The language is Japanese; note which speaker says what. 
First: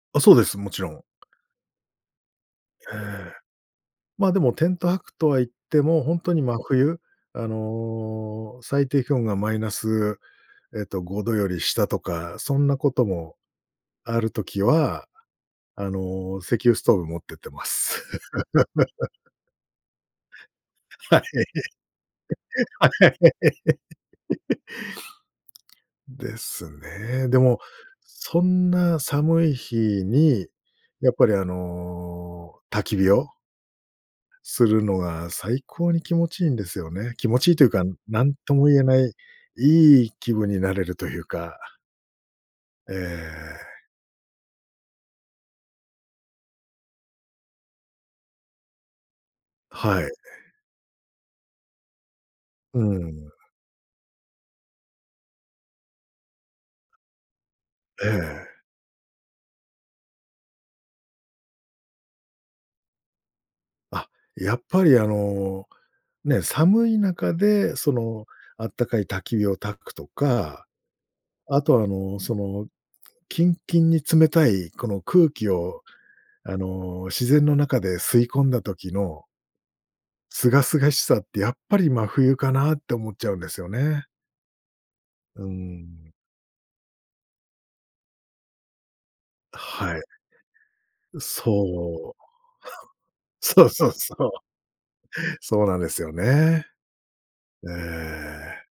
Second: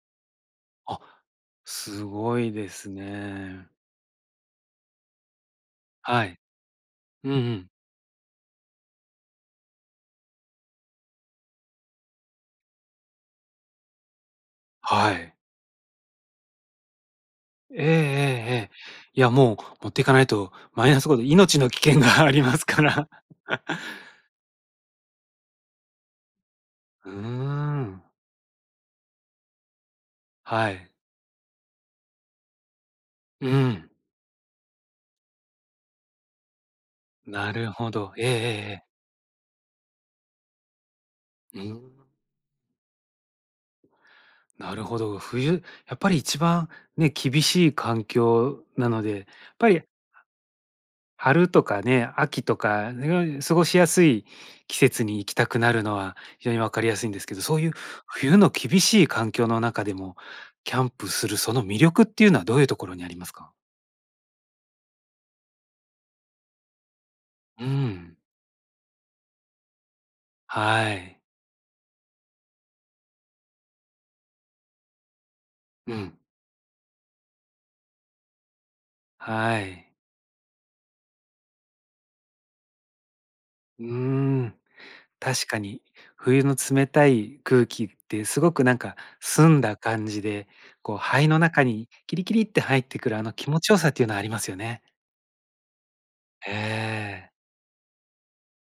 Speaker 1: あ、そうです、もちろ
Speaker 2: あ、
Speaker 1: ん。
Speaker 2: すごいです
Speaker 1: ええ、
Speaker 2: ね。
Speaker 1: ま、でも、テント泊とは言っても、本
Speaker 2: は
Speaker 1: 当
Speaker 2: い。
Speaker 1: に真冬、
Speaker 2: うんう
Speaker 1: あ
Speaker 2: ん。
Speaker 1: の、最低気温がマイナス、えっと、5度より下とか、そんなことも、ある時は、
Speaker 2: はい。
Speaker 1: あの、石油ストーブ持ってってま
Speaker 2: ええええ
Speaker 1: す。
Speaker 2: ええ。いや、もう持っていかないと、マイナスご
Speaker 1: はい。
Speaker 2: ど、命の危険がありますから。
Speaker 1: はい。です
Speaker 2: う
Speaker 1: ね。でも、
Speaker 2: ん。
Speaker 1: そんな寒い日に
Speaker 2: はい。
Speaker 1: やっぱりあの、焚き火を
Speaker 2: うーん。
Speaker 1: するのが最高に気持ちいいんですよね気持ち
Speaker 2: な
Speaker 1: いいという
Speaker 2: る
Speaker 1: か、
Speaker 2: ほど、
Speaker 1: な
Speaker 2: え
Speaker 1: んとも言え
Speaker 2: え。
Speaker 1: ないいい気分になれるというか。
Speaker 2: うん。
Speaker 1: ええ。
Speaker 2: なるほど。冬やっぱり一番ね、厳しい環境なので、ぱゆ
Speaker 1: はい。
Speaker 2: 春とかね、秋と
Speaker 1: う
Speaker 2: か
Speaker 1: ん。
Speaker 2: 過ごしやすい季節に行きたくなるのは、非常に分かりやすいんですけど、そういう
Speaker 1: え
Speaker 2: 冬の
Speaker 1: え。
Speaker 2: 厳しい環境の中でも、キャンプするその魅力っていうのはどういうところにありますか？
Speaker 1: あ、やっぱりあの、ね、寒い中
Speaker 2: う
Speaker 1: でそ
Speaker 2: ん。
Speaker 1: の暖かい焚き火を焚くとか。
Speaker 2: はい。
Speaker 1: あとはあの、その、キンキンに冷たいこの空気を
Speaker 2: うん。
Speaker 1: あの、自然の中で吸い込んだ時の
Speaker 2: はい。
Speaker 1: 清々しさってやっぱり真冬かなって思っちゃうんですよ
Speaker 2: う
Speaker 1: ね。
Speaker 2: ん。
Speaker 1: う
Speaker 2: 確かに。
Speaker 1: ん。
Speaker 2: 冬の冷たい空気ってすごくなんか澄んだ
Speaker 1: はい。
Speaker 2: 感じで、こう
Speaker 1: う、
Speaker 2: 肺の中に
Speaker 1: そ
Speaker 2: キ
Speaker 1: う。
Speaker 2: リキリって入ってくるあの 気持
Speaker 1: そう
Speaker 2: ちよ
Speaker 1: そ
Speaker 2: さ
Speaker 1: う
Speaker 2: っていうの
Speaker 1: そ
Speaker 2: はあり
Speaker 1: う。
Speaker 2: ますよね。
Speaker 1: そうなんですよ
Speaker 2: へ
Speaker 1: ね。
Speaker 2: え。
Speaker 1: ええ。